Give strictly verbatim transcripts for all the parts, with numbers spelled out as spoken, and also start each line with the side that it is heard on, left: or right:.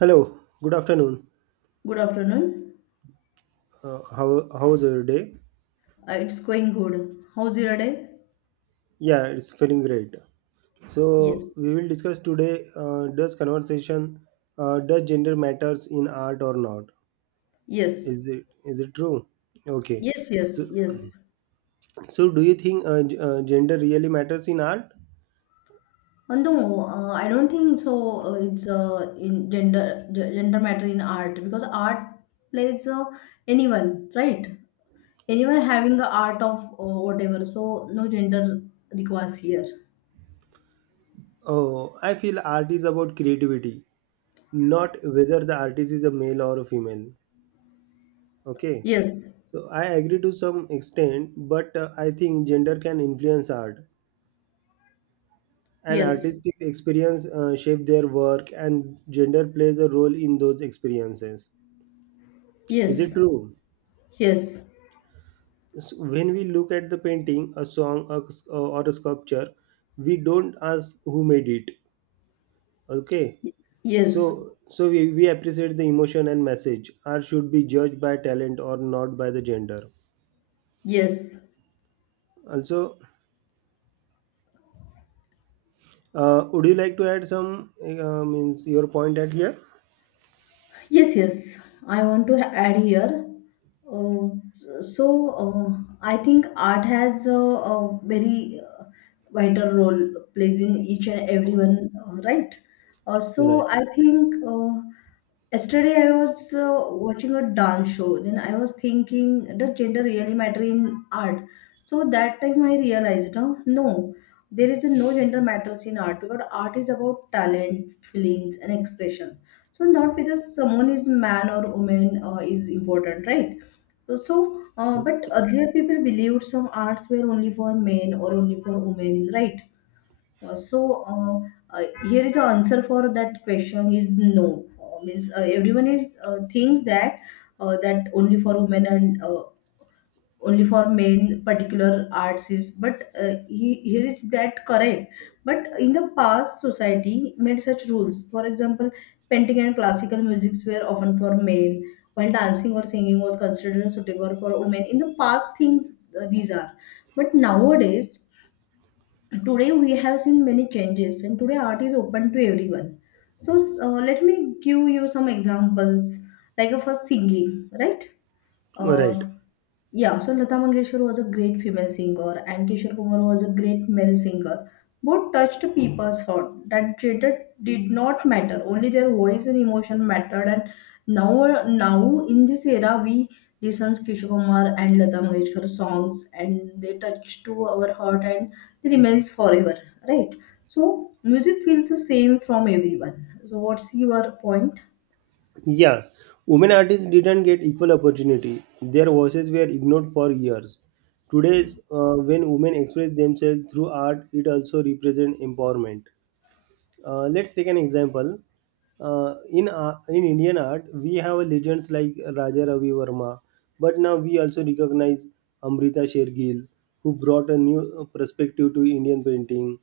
right: Hello, good afternoon.
left: Good afternoon.
right: Uh, how how's your day?
left: Uh, it's going good. How's your day?
right: Yeah, it's feeling great. So
left: Yes.
right: we will discuss today. Uh, does conversation, uh, does gender matters in art or not?
left: Yes.
right: Is it is it true? Okay.
left: Yes, yes,
right: So,
left: yes.
right: so do you think uh, g- uh, gender really matters in art?
left: Uh, no, uh, I don't think so. Uh, it's uh, in gender ge- gender matter in art because art plays uh, anyone, right? Anyone having the art of uh, whatever. So no gender requires here.
right: Oh, I feel art is about creativity, not whether the artist is a male or a female. Okay.
left: Yes.
right: So I agree to some extent, but uh, I think gender can influence art and
left: Yes.
right: artistic experience, uh, shape their work and gender plays a role in those experiences. Is it
left: Yes.
right: true?
left: Yes.
right: S- when we look at the painting, a song, a s- uh, or a sculpture, we don't ask who made it. Okay.
left: Yes.
right: So so we, we appreciate the emotion and message. Art should be judged by talent or not by the gender
left: Yes.
right: also. Uh, would you like to add some uh, means your point at here?
left: Yes, yes. I want to add here. Uh, so uh, I think art has a, a very uh, vital role plays in each and everyone, uh, right? Uh,
right: You're right.
left: so I think uh, yesterday I was uh, watching a dance show. Then I was thinking, does gender really matter in art? So that time I realized, no, no, there is no gender matters in art because art is about talent, feelings, and expression, so not whether someone is man or woman uh, is important, right. So uh, but earlier people believed some arts were only for men or only for women, right. Uh, so uh, uh, here is the answer for that question is no. Uh, means uh, everyone is uh, thinks that uh, that only for women and uh, only for main particular arts is, but uh, he, here is that correct, but in the past society made such rules. For example, painting and classical musics were often for men, while dancing or singing was considered suitable for women in the past things. Uh, these are, but nowadays today we have seen many changes and today art is open to everyone. So uh, let me give you some examples, like uh, first singing, right.
right: All right.
left: uh, yeah, so Lata Mangeshkar was a great female singer and Kishore Kumar was a great male singer. Both touched people's heart. That gender did not matter. Only their voice and emotion mattered. And now, now in this era, we listen to Kishore Kumar and Lata Mangeshkar songs, and they touch to our heart, and they remains forever. Right. So music feels the same from everyone. So what's your point?
right: Yeah, women artists didn't get equal opportunity. Their voices were ignored for years. Today, uh, when women express themselves through art, it also represents empowerment. Uh, let's take an example. Uh, in ar- in Indian art, we have legends like Raja Ravi Verma, but now we also recognize Amrita Shergill, who brought a new perspective to Indian painting.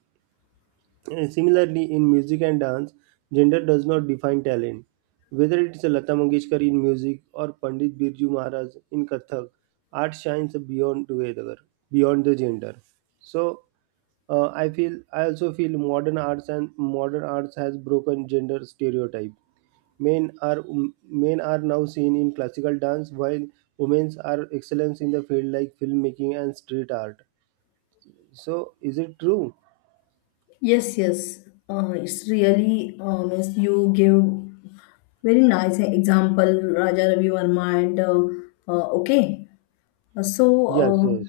right: Uh, Similarly, in music and dance, gender does not define talent. Whether it is Lata Mangeshkar in music or Pandit Birju Maharaj in Kathak, art shines beyond together, beyond the gender. So, uh, I feel I also feel modern arts and modern arts has broken gender stereotype. Men are um, men are now seen in classical dance, while women are excellence in the field like filmmaking and street art. So, is it true?
left: Yes, yes. Uh, it's really uh, means you give very nice example Raja Ravi Verma, and uh, uh, okay. Uh, So,
right: Yes,
left: uh,
right: yes,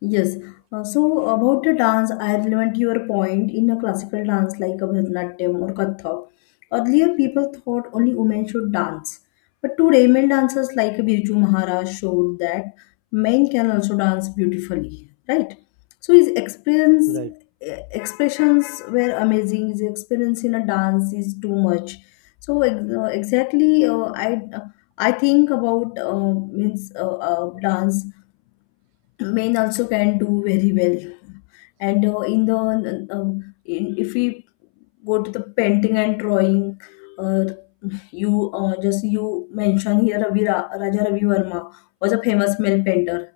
left: yes. Uh, so about the dance, I relevant your point in a classical dance like a Bharatanatyam or Kathak. Earlier, people thought only women should dance, but today, male dancers like Birju Maharaj showed that men can also dance beautifully, right? So his experience,
right: right,
left: eh, expressions were amazing. His experience in a dance is too much. So ex- uh, exactly, uh, I. I think about uh, means uh, uh, dance men also can do very well, and uh, in the um, in, if we go to the painting and drawing, uh, you uh, just you mentioned here Ravi Ra- Raja Ravi Verma was a famous male painter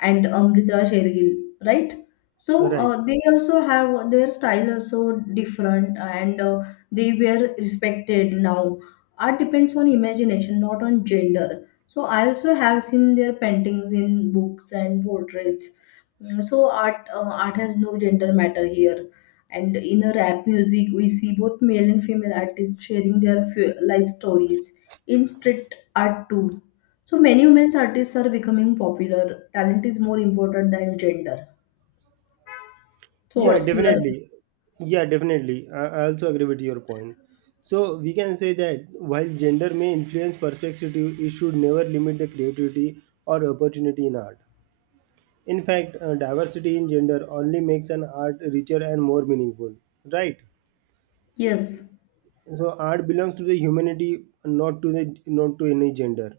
left: and Amrita Shergill, right? So
right: right.
left: uh, they also have their style also different, and uh, they were respected now. Art depends on imagination, not on gender. So I also have seen their paintings in books and portraits. Mm, So art uh, art has no gender matter here, and in a rap music we see both male and female artists sharing their f- life stories in street art too. So many women's artists are becoming popular. Talent is more important than gender. So
right: Yeah,
left: what's your...
right: definitely. Yeah, definitely. I, I also agree with your point. So we can say that while gender may influence perspective, it should never limit the creativity or opportunity in art. In fact, uh, diversity in gender only makes an art richer and more meaningful, right?
left: Yes,
right: So art belongs to the humanity, not to the not to any gender.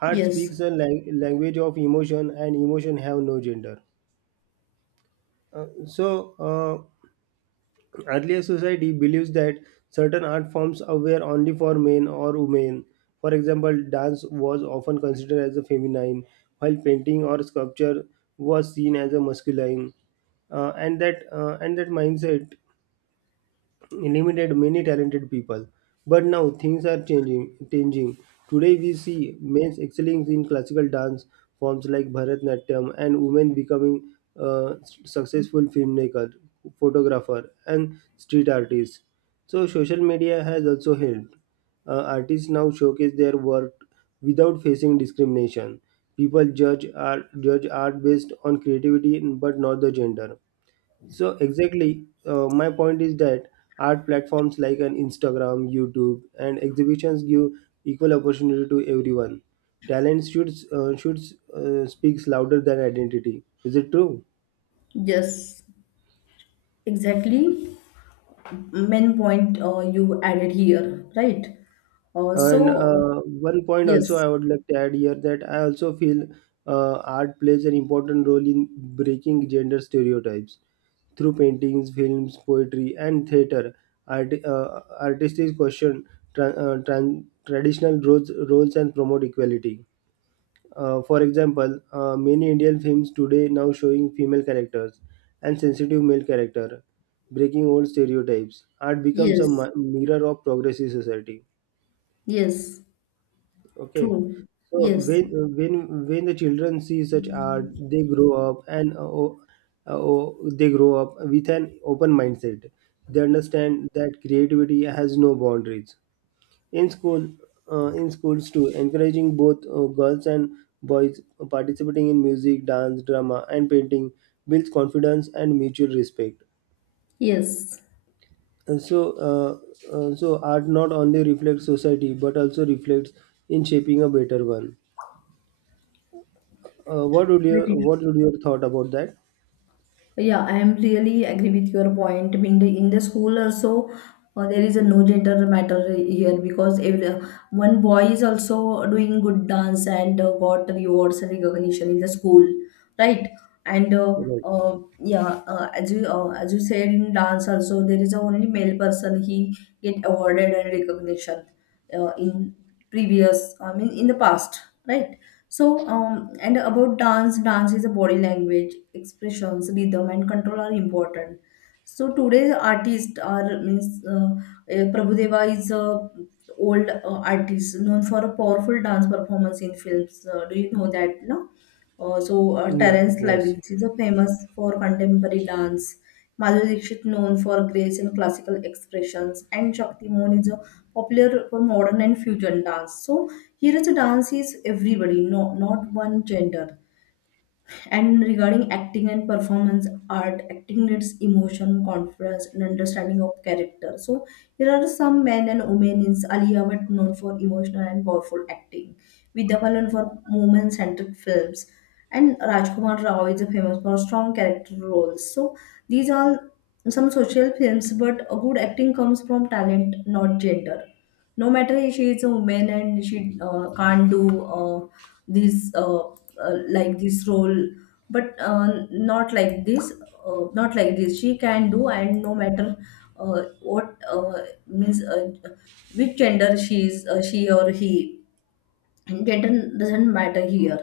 right: Art
left: yes,
right: speaks a lang- language of emotion, and emotion have no gender. Uh, so. Uh, Earlier society believes that certain art forms were only for men or women. For example, dance was often considered as a feminine, while painting or sculpture was seen as a masculine. Uh, and that uh, and that mindset limited many talented people. But now things are changing. Changing today, we see men excelling in classical dance forms like Bharatnatyam, and women becoming uh, successful filmmaker, photographer, and street artists. So social media has also helped. Uh, artists now showcase their work without facing discrimination. People judge art, judge art based on creativity, but not the gender. So exactly, uh, my point is that art platforms like an Instagram, YouTube, and exhibitions give equal opportunity to everyone. Talent should uh, should uh, speaks louder than identity. Is it true?
left: yes, exactly. Main point uh, you added here, right? Uh,
right: And
left: so
right: uh, one point also
left: Yes.
right: I would like to add here that I also feel uh, art plays an important role in breaking gender stereotypes through paintings, films, poetry, and theater. Art, uh, artists question tra- uh, tran- traditional roles, roles and promote equality. Uh, for example, uh, many Indian films today now showing female characters and sensitive male character, breaking old stereotypes. Art becomes a
left: Yes.
right: mi- mirror of progressive society.
left: Yes.
right: Okay.
left: True.
right: So
left: Yes.
right: when when when the children see such art, they grow up and uh, oh, uh, oh, they grow up with an open mindset. They understand that creativity has no boundaries. In school, uh, in schools too, encouraging both uh, girls and boys uh, participating in music, dance, drama, and painting builds confidence and mutual respect.
left: Yes.
right: And so, uh, uh, so art not only reflects society but also reflects in shaping a better one. Uh, what would you
left: Very true.
right: what would your thought about that?
left: Yeah, I am really agree with your point. I mean, the, in the school also, uh, there is a no gender matter here because every, one boy is also doing good dance and uh, got rewards and recognition in the school, right? And uh,
right: Right.
left: uh, yeah, uh, as you uh, as you said in dance also, there is a only male person he get awarded and recognition uh, in previous, I mean, in the past, right? So, um, and about dance, dance is a body language, expressions, rhythm, and control are important. So today's artists are means uh, uh, Prabhudeva is a old uh, artist known for a powerful dance performance in films. Uh, do you know that? No. Uh, so uh,
right: No,
left: Terence
right: yes.
left: Lawrence is a famous for contemporary dance. Madhuri Dixit known for grace and classical expressions, and Shakti Mohan is a popular for modern and fusion dance. So here also dance is everybody, no, not one gender. And regarding acting and performance art, acting needs emotion, confidence, and understanding of character. So here are some men and women in Aliya, but known for emotional and powerful acting. Vidya Balan for moment-centric films. And Rajkumar Rao is famous for strong character roles. So these are some social films, but a good acting comes from talent, not gender. No matter if she is a woman and she uh, can't do uh, this uh, uh, like this role, but uh, not like this, uh, not like this she can do, and no matter uh, what uh, means uh, which gender she is, uh, she or he, gender doesn't matter here.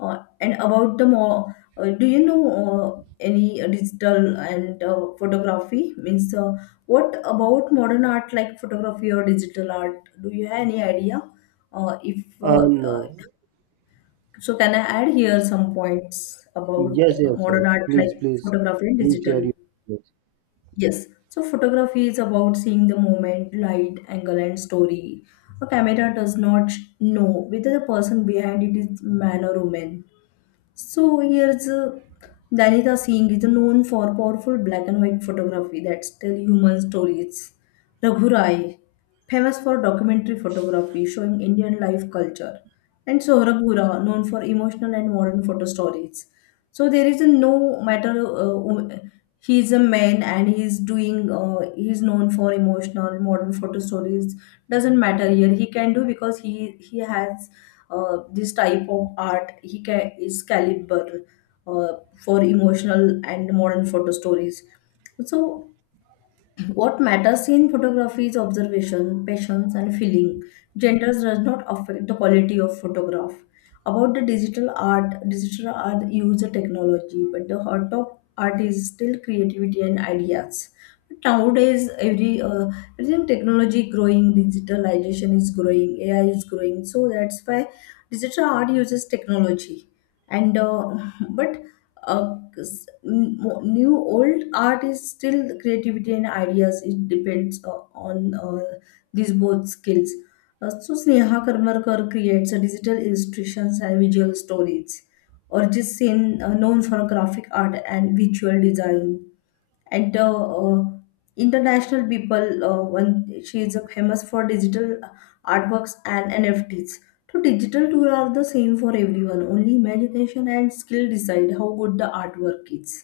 left: uh, And about the more, uh, do you know uh, any uh, digital and uh, photography means uh, what about modern art like photography or digital art, do you have any idea? Uh, if
right: Uh,
left: uh,
right: no.
left: So can I add here some points about
right: Yes, yes, yes.
left: modern art
right: Please,
left: like
right: please,
left: photography and
right: do share
left: digital?
right: your thoughts.
left: Yes. So photography is about seeing the moment, light, angle, and story. A camera does not know whether the person behind it is man or woman. So here's uh, Danita Singh is known for powerful black and white photography that tell human stories. Raghu Rai, famous for documentary photography showing Indian life culture. And Sohrab Hura, known for emotional and modern photo stories. So there is a no matter uh, who- he is a man and he is doing uh, he is known for emotional modern photo stories, doesn't matter here, he can do because he he has uh, this type of art he ca- is caliber uh, for emotional and modern photo stories. So what matters in photography is observation, passions, and feeling. Gender does not affect the quality of photograph. About the digital art, digital art uses technology, but the heart of art is still creativity and ideas. But nowadays, every uh, everything technology growing, digitalization is growing, A I is growing. So that's why digital art uses technology, and uh, but uh, 'cause n- mo- new old art is still the creativity and ideas. It depends uh, on uh, these both skills. Uh, so Sneha Karmarkar creates uh, digital illustrations and visual stories. Or just seen uh, known for graphic art and visual design, and the uh, international people uh, when she is famous for digital uh, artworks and N F Ts. So digital tool are the same for everyone, only imagination and skill decide how good the artwork is.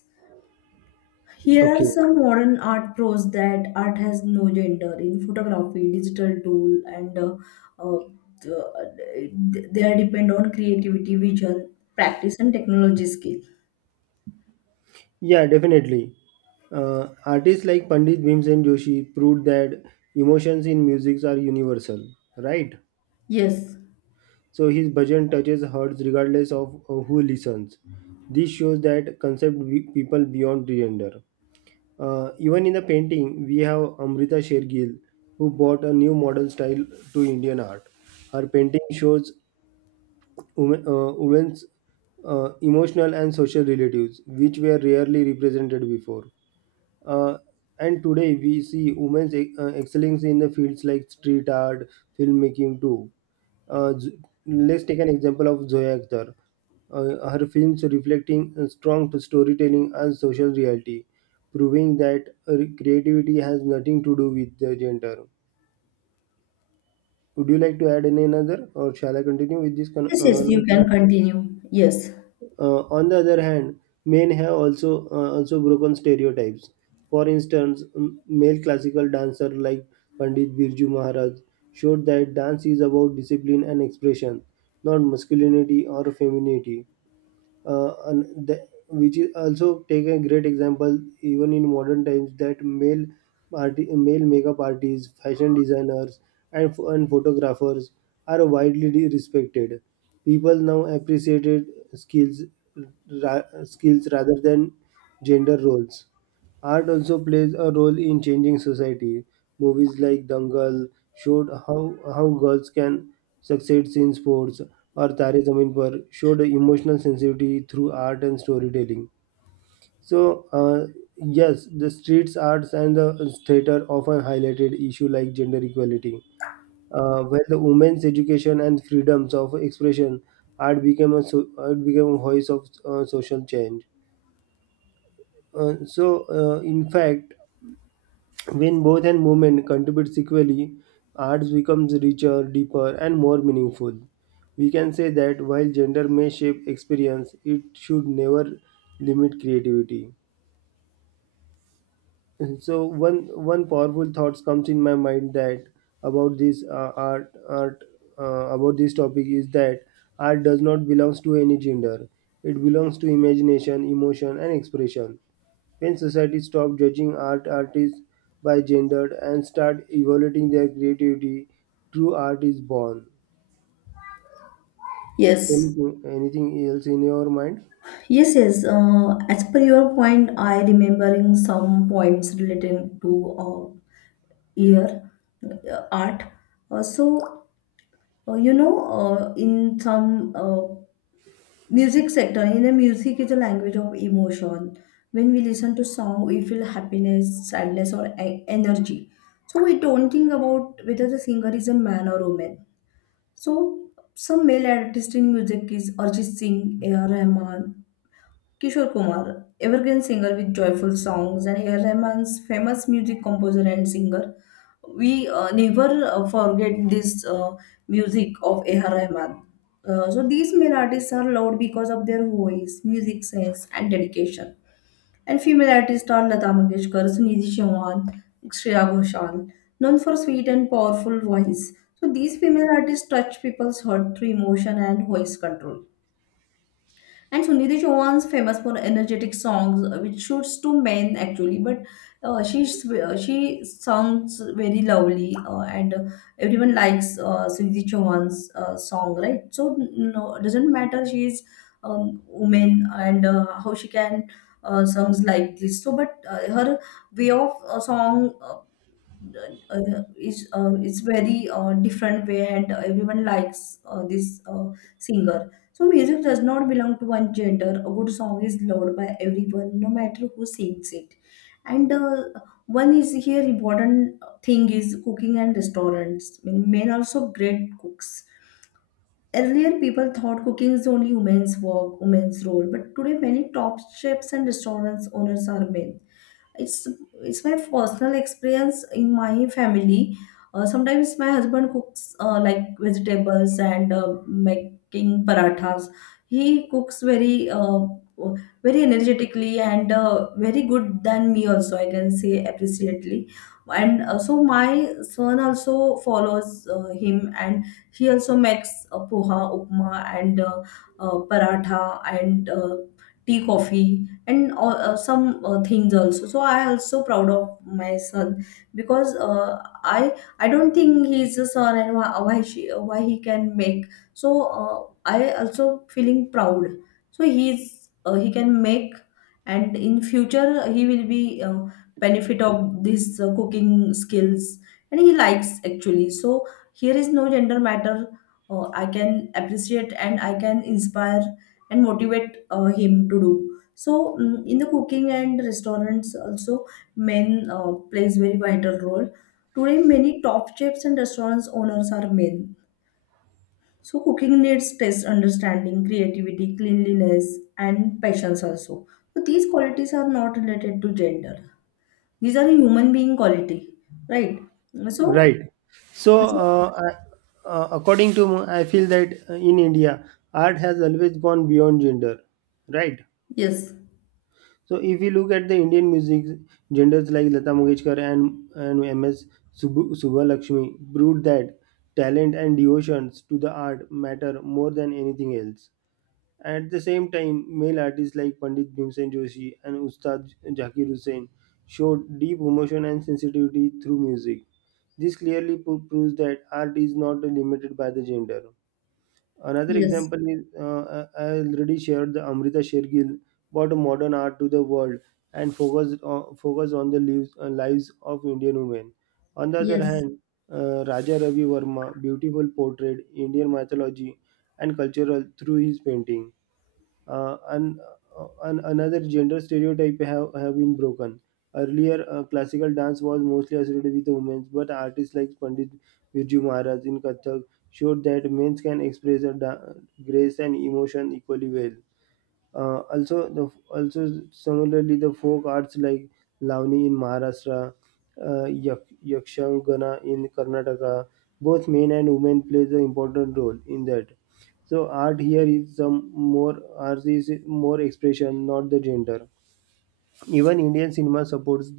left: Here are
right: Okay.
left: some modern art pros that art has no gender in photography, digital tool, and uh, uh, th- they are depend on creativity, vision, practice and technology skill.
right: Yeah, definitely. Uh, artists like Pandit Bhimsen Joshi proved that emotions in music are universal, right?
left: Yes,
right: So his bhajan touches hearts regardless of uh, who listens. This shows that concept be- people beyond gender. Uh, even in the painting, we have Amrita Shergill, who brought a new modern style to Indian art. Her painting shows women, uh, women's uh, emotional and social relatives, which were rarely represented before. Uh, and today we see women's e- uh, excellence in the fields like street art, filmmaking too. Uh, Z- let's take an example of Zoya Akhtar. Uh, her films reflecting a strong storytelling and social reality, proving that uh, creativity has nothing to do with the gender. Would you like to add any another, or shall I continue with this con-
left: yes, yes,
right: uh,
left: you can continue. Yes.
right: Uh, on the other hand, men have also uh, also broken stereotypes. For instance, m- male classical dancer like Pandit Birju Maharaj showed that dance is about discipline and expression, not masculinity or femininity. Uh, and the, which is also take a great example even in modern times that male arti- male makeup artists, fashion designers, and ph- and photographers are widely de- respected. People now appreciated skills ra- skills rather than gender roles. Art also plays a role in changing society. Movies like Dangal showed how, how girls can succeed in sports, or Tare Zameen Par showed emotional sensitivity through art and storytelling. So, uh, yes, the streets arts and the theater often highlighted issue like gender equality, uh, where the women's education and freedoms of expression. Art became a so, art became a voice of uh, social change. Uh, so, uh, in fact, when both and movement contributes equally, arts becomes richer, deeper, and more meaningful. We can say that while gender may shape experience, it should never limit creativity. And so one one powerful thoughts comes in my mind that about this uh, art art uh, about this topic is that art does not belongs to any gender. It belongs to imagination, emotion, and expression. When society stop judging art artists by gender and start evaluating their creativity, true art is born. So
left: Yes.
right: anything, anything else in your mind?
left: Yes, yes. Uh, as per your point, I remembering some points relating to uh, ear uh, art. Uh, so uh, you know, uh, in some uh, music sector, in the music is a language of emotion. When we listen to song, we feel happiness, sadness, or e- energy. So we don't think about whether the singer is a man or woman. So some male artist in music is Arjit Singh, A R. Rahman, Kishore Kumar, evergreen singer with joyful songs, and A R Rahman's famous music composer and singer. We uh, never uh, forget this uh, music of A R Rahman. Uh, so these male artists are loved because of their voice, music sense, and dedication. And female artists are Lata Mangeshkar, Sunidhi Chauhan, Shreya Ghoshal, known for sweet and powerful voice. So these female artists touch people's heart through emotion and voice control. And Sunidhi Chauhan's famous for energetic songs, uh, which suits to men actually, but uh, she s- uh, she sounds very lovely, uh, and uh, everyone likes uh, Sunidhi Chauhan's uh, song, right? So no, doesn't matter she is um, woman, and uh, how she can uh, songs like this. So, but uh, her way of uh, song. Uh, uh, uh, is uh, it's very uh, different way, and everyone likes uh, this uh, singer. So music does not belong to one gender. A good song is loved by everyone no matter who sings it. And uh, one is here important thing is cooking and restaurants, I mean, men also great cooks. Earlier, people thought cooking is only women's work, women's role, but today many top chefs and restaurants owners are men. It's it's my personal experience in my family. Uh, sometimes my husband cooks uh, like vegetables and uh, making parathas. He cooks very uh, very energetically, and uh, very good than me also, I can say appreciately. And uh, so my son also follows uh, him, and he also makes uh, poha, upma, and uh, uh, paratha, and uh, tea, coffee and all, uh, some uh, things also. So I also proud of my son, because uh, i i don't think he's a son and why, why she why he can make. So uh, I also feeling proud. So he's uh, he can make, and in future he will be uh, benefit of these uh, cooking skills, and he likes actually. So here is no gender matter. uh, I can appreciate, and I can inspire and motivate uh, him to do. So mm, in the cooking and restaurants also, men uh, plays very vital role. Today many top chefs and restaurants owners are men. So cooking needs taste understanding, creativity, cleanliness and patience also. So these qualities are not related to gender. These are human being quality, right? So,
right: Right. So,
left: so,
right: uh, I- uh, according to me, I feel that uh, in India, art has always gone beyond gender. Right.
left: yes,
right: So, if you look at the Indian music, genders like Lata Mangeshkar and and M S. Subbu- Subbulakshmi proved that talent and devotions to the art matter more than anything else. At the same time, male artists like Pandit Bhimsen Joshi and Ustad Zakir Hussain showed deep emotion and sensitivity through music. This clearly pro- proves that art is not limited by the gender. Another
left: yes,
right: example is uh, I I already shared the Amrita Shergill brought modern art to the world and focused on, focused on the lives, uh, lives of Indian women. On the other
left: yes,
right: hand, uh, Raja Ravi Verma beautiful portrayed Indian mythology and cultural through his painting. uh, and, uh, and another gender stereotype have, have been broken. Earlier, uh, classical dance was mostly associated with women, but artists like Pandit Birju Maharaj in Kathak showed that men can express their da- grace and emotion equally well. Uh, also, the also similarly the folk arts like Lavani in Maharashtra, uh, Yak- Yakshagana in Karnataka, both men and women play the important role in that. So art here is some more art is more expression, not the gender. Even Indian cinema supports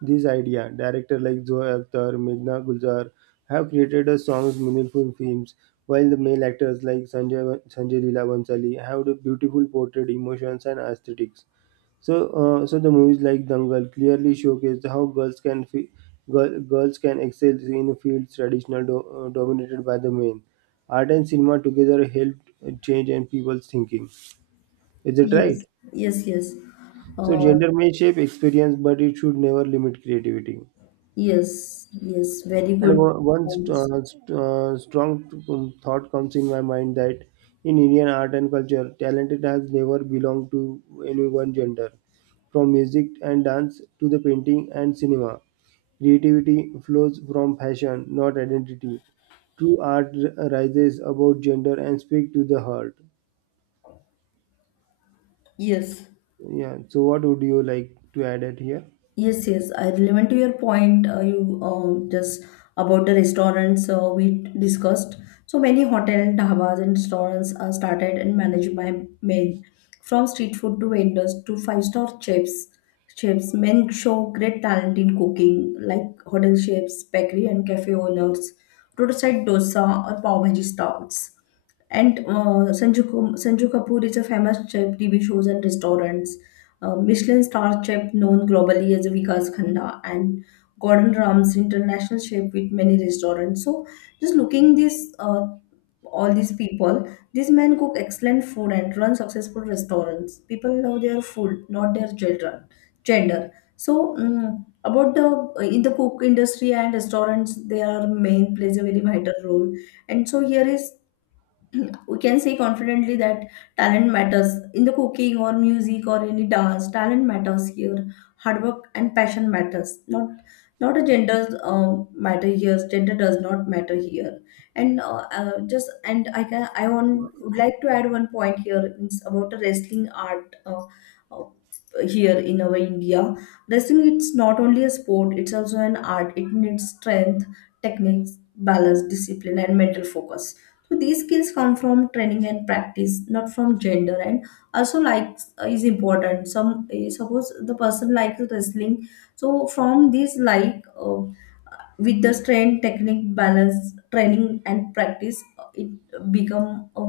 right: this idea. Directors like Zoe Akhtar, Meghna Gulzar have created a songs meaningful films, while the male actors like Sanjay Sanjay Leela Bansali have the beautiful portrait emotions and aesthetics. So, uh, so the movies like Dangal clearly showcase how girls can fi- girl, girls can excel in fields traditional do, uh, dominated by the men. Art and cinema together helped uh, change and people's thinking. Is it right?
left: yes, yes, yes.
right: So
left: Uh,
right: gender may shape experience, but it should never limit creativity.
left: yes, yes, very
right: And
left: good
right: o- one st-
left: points.
right: uh, st- uh, strong um, thought comes in my mind that in Indian art and culture, talented has never belonged to any one gender. From music and dance to the painting and cinema, creativity flows from passion, not identity. True art r- rises above gender and speaks to the heart.
left: Yes.
right: Yeah. So, what would you like to add it here?
left: Yes, yes, I relevant to your point. Uh, you uh, just about the restaurants uh, we discussed. So many hotel, dhabas, and restaurants are started and managed by men, from street food to vendors to five star chefs. Chefs, men show great talent in cooking, like hotel chefs, bakery and cafe owners, roadside dosa or pav bhaji stalls. And uh, Sanju, Kum- Sanju Kapoor is a famous chef, T V shows and restaurants. Uh, Michelin star chef known globally as Vikas Khanda, and Gordon Ramsay international chef with many restaurants. So just looking this, uh, all these people, these men cook excellent food and run successful restaurants. People love their food, not their children gender. So mm about the uh, in the cook industry and restaurants, their main plays a very vital role. And so here is, we can say confidently that talent matters in the cooking or music or any dance. Talent matters here. Hard work and passion matters, not not a gender um, matter here. Gender does not matter here. And uh, uh, just and I can I want would like to add one point here. It's about the wrestling art uh, here in our India. Wrestling, it's not only a sport, it's also an art. It needs strength, techniques, balance, discipline, and mental focus. So these skills come from training and practice, not from gender. And also, like is important. Some eh, suppose the person likes wrestling, so from this like. Uh, with the strength, technique, balance, training and practice, uh, it become a,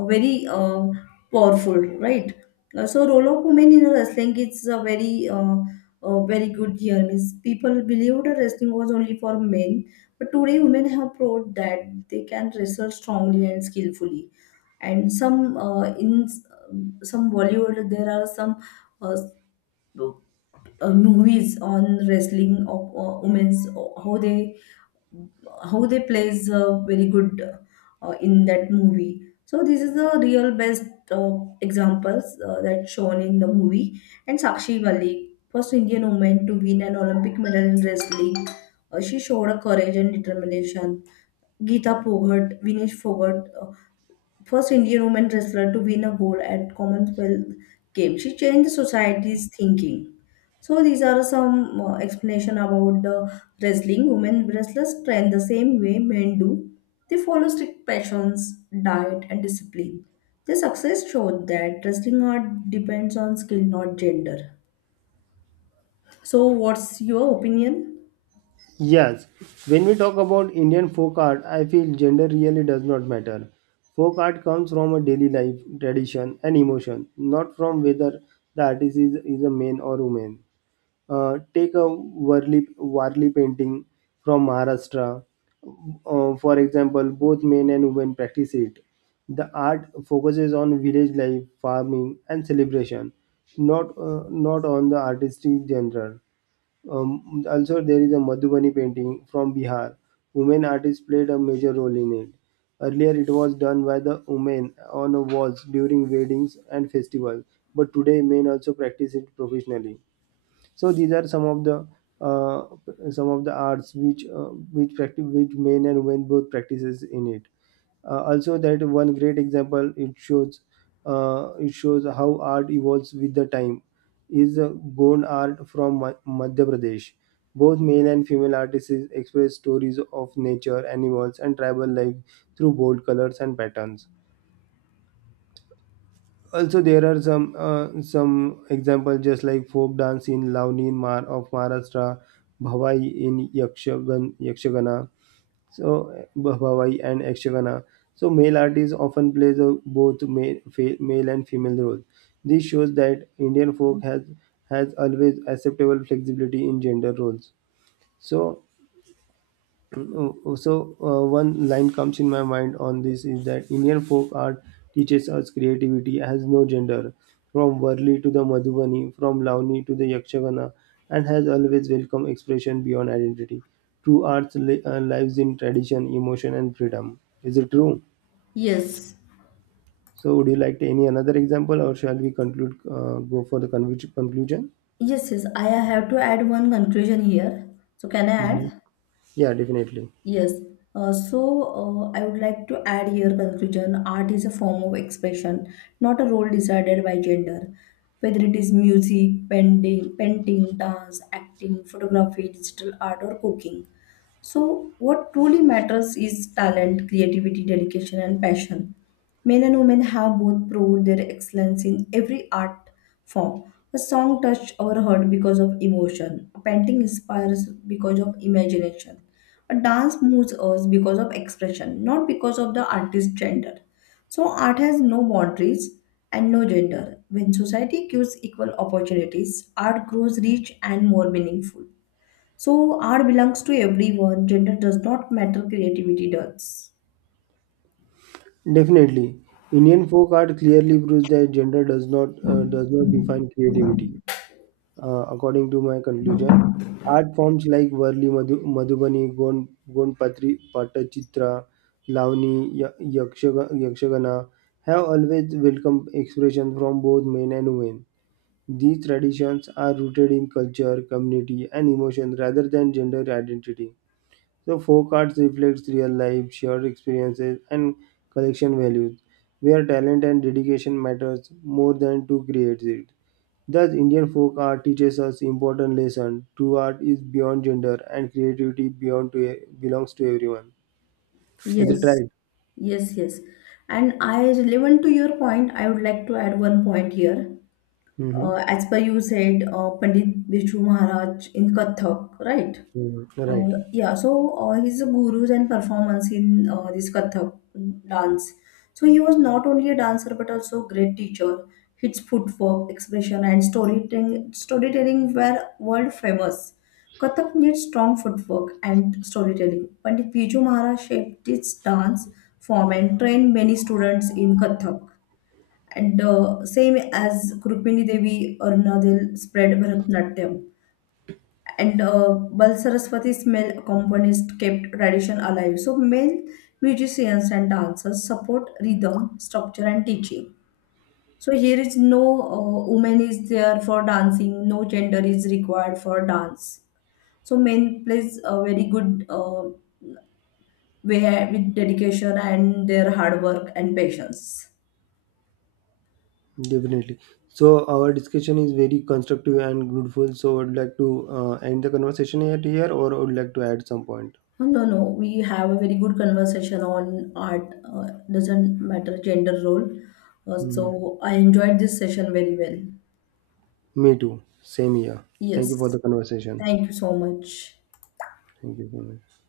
left: a very uh, powerful, right? Uh, So role of women in wrestling is a very uh, uh, very good here. Means people believed that wrestling was only for men, but today women have proved that they can wrestle strongly and skillfully. And some, uh, in s- some Bollywood, there are some uh, uh, movies on wrestling of uh, women's, uh, how they how they plays uh, very good uh, in that movie. So this is the real best uh, examples uh, that shown in the movie. And Sakshi Malik, first Indian woman to win an Olympic medal in wrestling. Uh, she showed a courage and determination. Geeta Poghat, Vinesh Fogart, first Indian woman wrestler to win a gold at Commonwealth Games. She changed society's thinking. So these are some uh, explanation about the wrestling. Women wrestlers train the same way men do. They follow strict passions, diet, and discipline. Their success showed that wrestling art depends on skill, not gender. So, what's your opinion?
right: Yes, when we talk about Indian folk art, I feel gender really does not matter. Folk art comes from a daily life, tradition, and emotion, not from whether the artist is, is a man or woman. Uh, take a Warli, Warli painting from Maharashtra. Uh, for example, both men and women practice it. The art focuses on village life, farming, and celebration, not, uh, not on the artistic genre. Um, also, there is a Madhubani painting from Bihar. Women artists played a major role in it. Earlier, it was done by the women on a walls during weddings and festivals, but today men also practice it professionally. So these are some of the uh, some of the arts which uh, which practice which men and women both practices in it. Uh, also, that one great example it shows uh, it shows how art evolves with the time is uh, Gond art from Ma- Madhya Pradesh. Both male and female artists express stories of nature, animals, and tribal life through bold colors and patterns. Also there are some uh, some examples just like folk dance in Lavani in Mar of Maharashtra, Bhavai in Yakshagan, Yakshagana, so eh, Bha- Bhavai and Yakshagana. So male artists often plays a, both male, fe, male and female roles. This shows that Indian folk has has always acceptable flexibility in gender roles. So Oh, oh, So uh, one line comes in my mind on this is that Indian folk art teaches us creativity has no gender, from Varli to the Madhubani, from Lavani to the Yakshagana, and has always welcomed expression beyond identity. True arts li- uh, lives in tradition, emotion, and freedom. Is it true?
left: Yes.
right: So, would you like to any another example, or shall we conclude? Uh, go for the convi- conclusion?
left: Yes, yes, I have to add one conclusion here. So, can I
right: Mhm.
left: add?
right: Yeah, definitely.
left: Yes. Uh, so uh, I would like to add here conclusion. Art is a form of expression, not a role decided by gender. Whether it is music, painting, painting, dance, acting, photography, digital art, or cooking, so, what truly matters is talent, creativity, dedication, and passion. Men and women have both proved their excellence in every art form. A song touched our heart because of emotion. A painting inspires because of imagination. A dance moves us because of expression, not because of the artist's gender. So, art has no boundaries and no gender. When society gives equal opportunities, art grows rich and more meaningful. So art belongs to everyone. Gender does not matter. Creativity does.
right: Definitely, Indian folk art clearly proves that gender does not uh, does not define creativity. Uh, according to my conclusion, art forms like Varli Madhu, Madhubani, Gon, Gonpatri, Patachitra, Lavani, Ya- Yakshaga- Yakshagana have always welcomed expression from both men and women. These traditions are rooted in culture, community, and emotion rather than gender identity. So folk arts reflects real life, shared experiences, and collection values, where talent and dedication matters more than to create it. Thus, Indian folk art teaches us important lesson. True art is beyond gender, and creativity beyond to e, belongs to everyone. Is it
left: Yes,
right: right?
left: yes, yes. And I relevant to your point, I would like to add one point here.
right: Mm-hmm.
left: Uh, as per you said, uh, Pandit Biju Maharaj in Kathak, right?
right: Right.
left: Uh, yeah, so uh, he's a gurus and performance in uh, this Kathak dance. So he was not only a dancer but also a great teacher. His footwork, expression, and storytelling storytelling were world famous. Kathak needs strong footwork and storytelling. Pandit Biju Maharaj shaped this dance form and trained many students in Kathak. And uh, same as Rukmini Devi, Arunadel spread Bharatnatyam, and uh, Bal Saraswati male accompanists kept tradition alive. So male musicians and dancers support rhythm, structure, and teaching. So here is no uh, woman is there for dancing, no gender is required for dance. So men plays a very good uh, way with dedication and their hard work and patience.
right: Definitely. So our discussion is very constructive and fruitful. So I'd like to uh, end the conversation at here, or I would like to add some point.
left: No, no, no, we have a very good conversation on art. Uh, doesn't matter gender role. Uh,
right: Mhm.
left: so I enjoyed this session very well.
right: Me too. Same here. Thank you for the
left: Yes.
right: conversation.
left: Thank you so much.
right: Thank you. So much.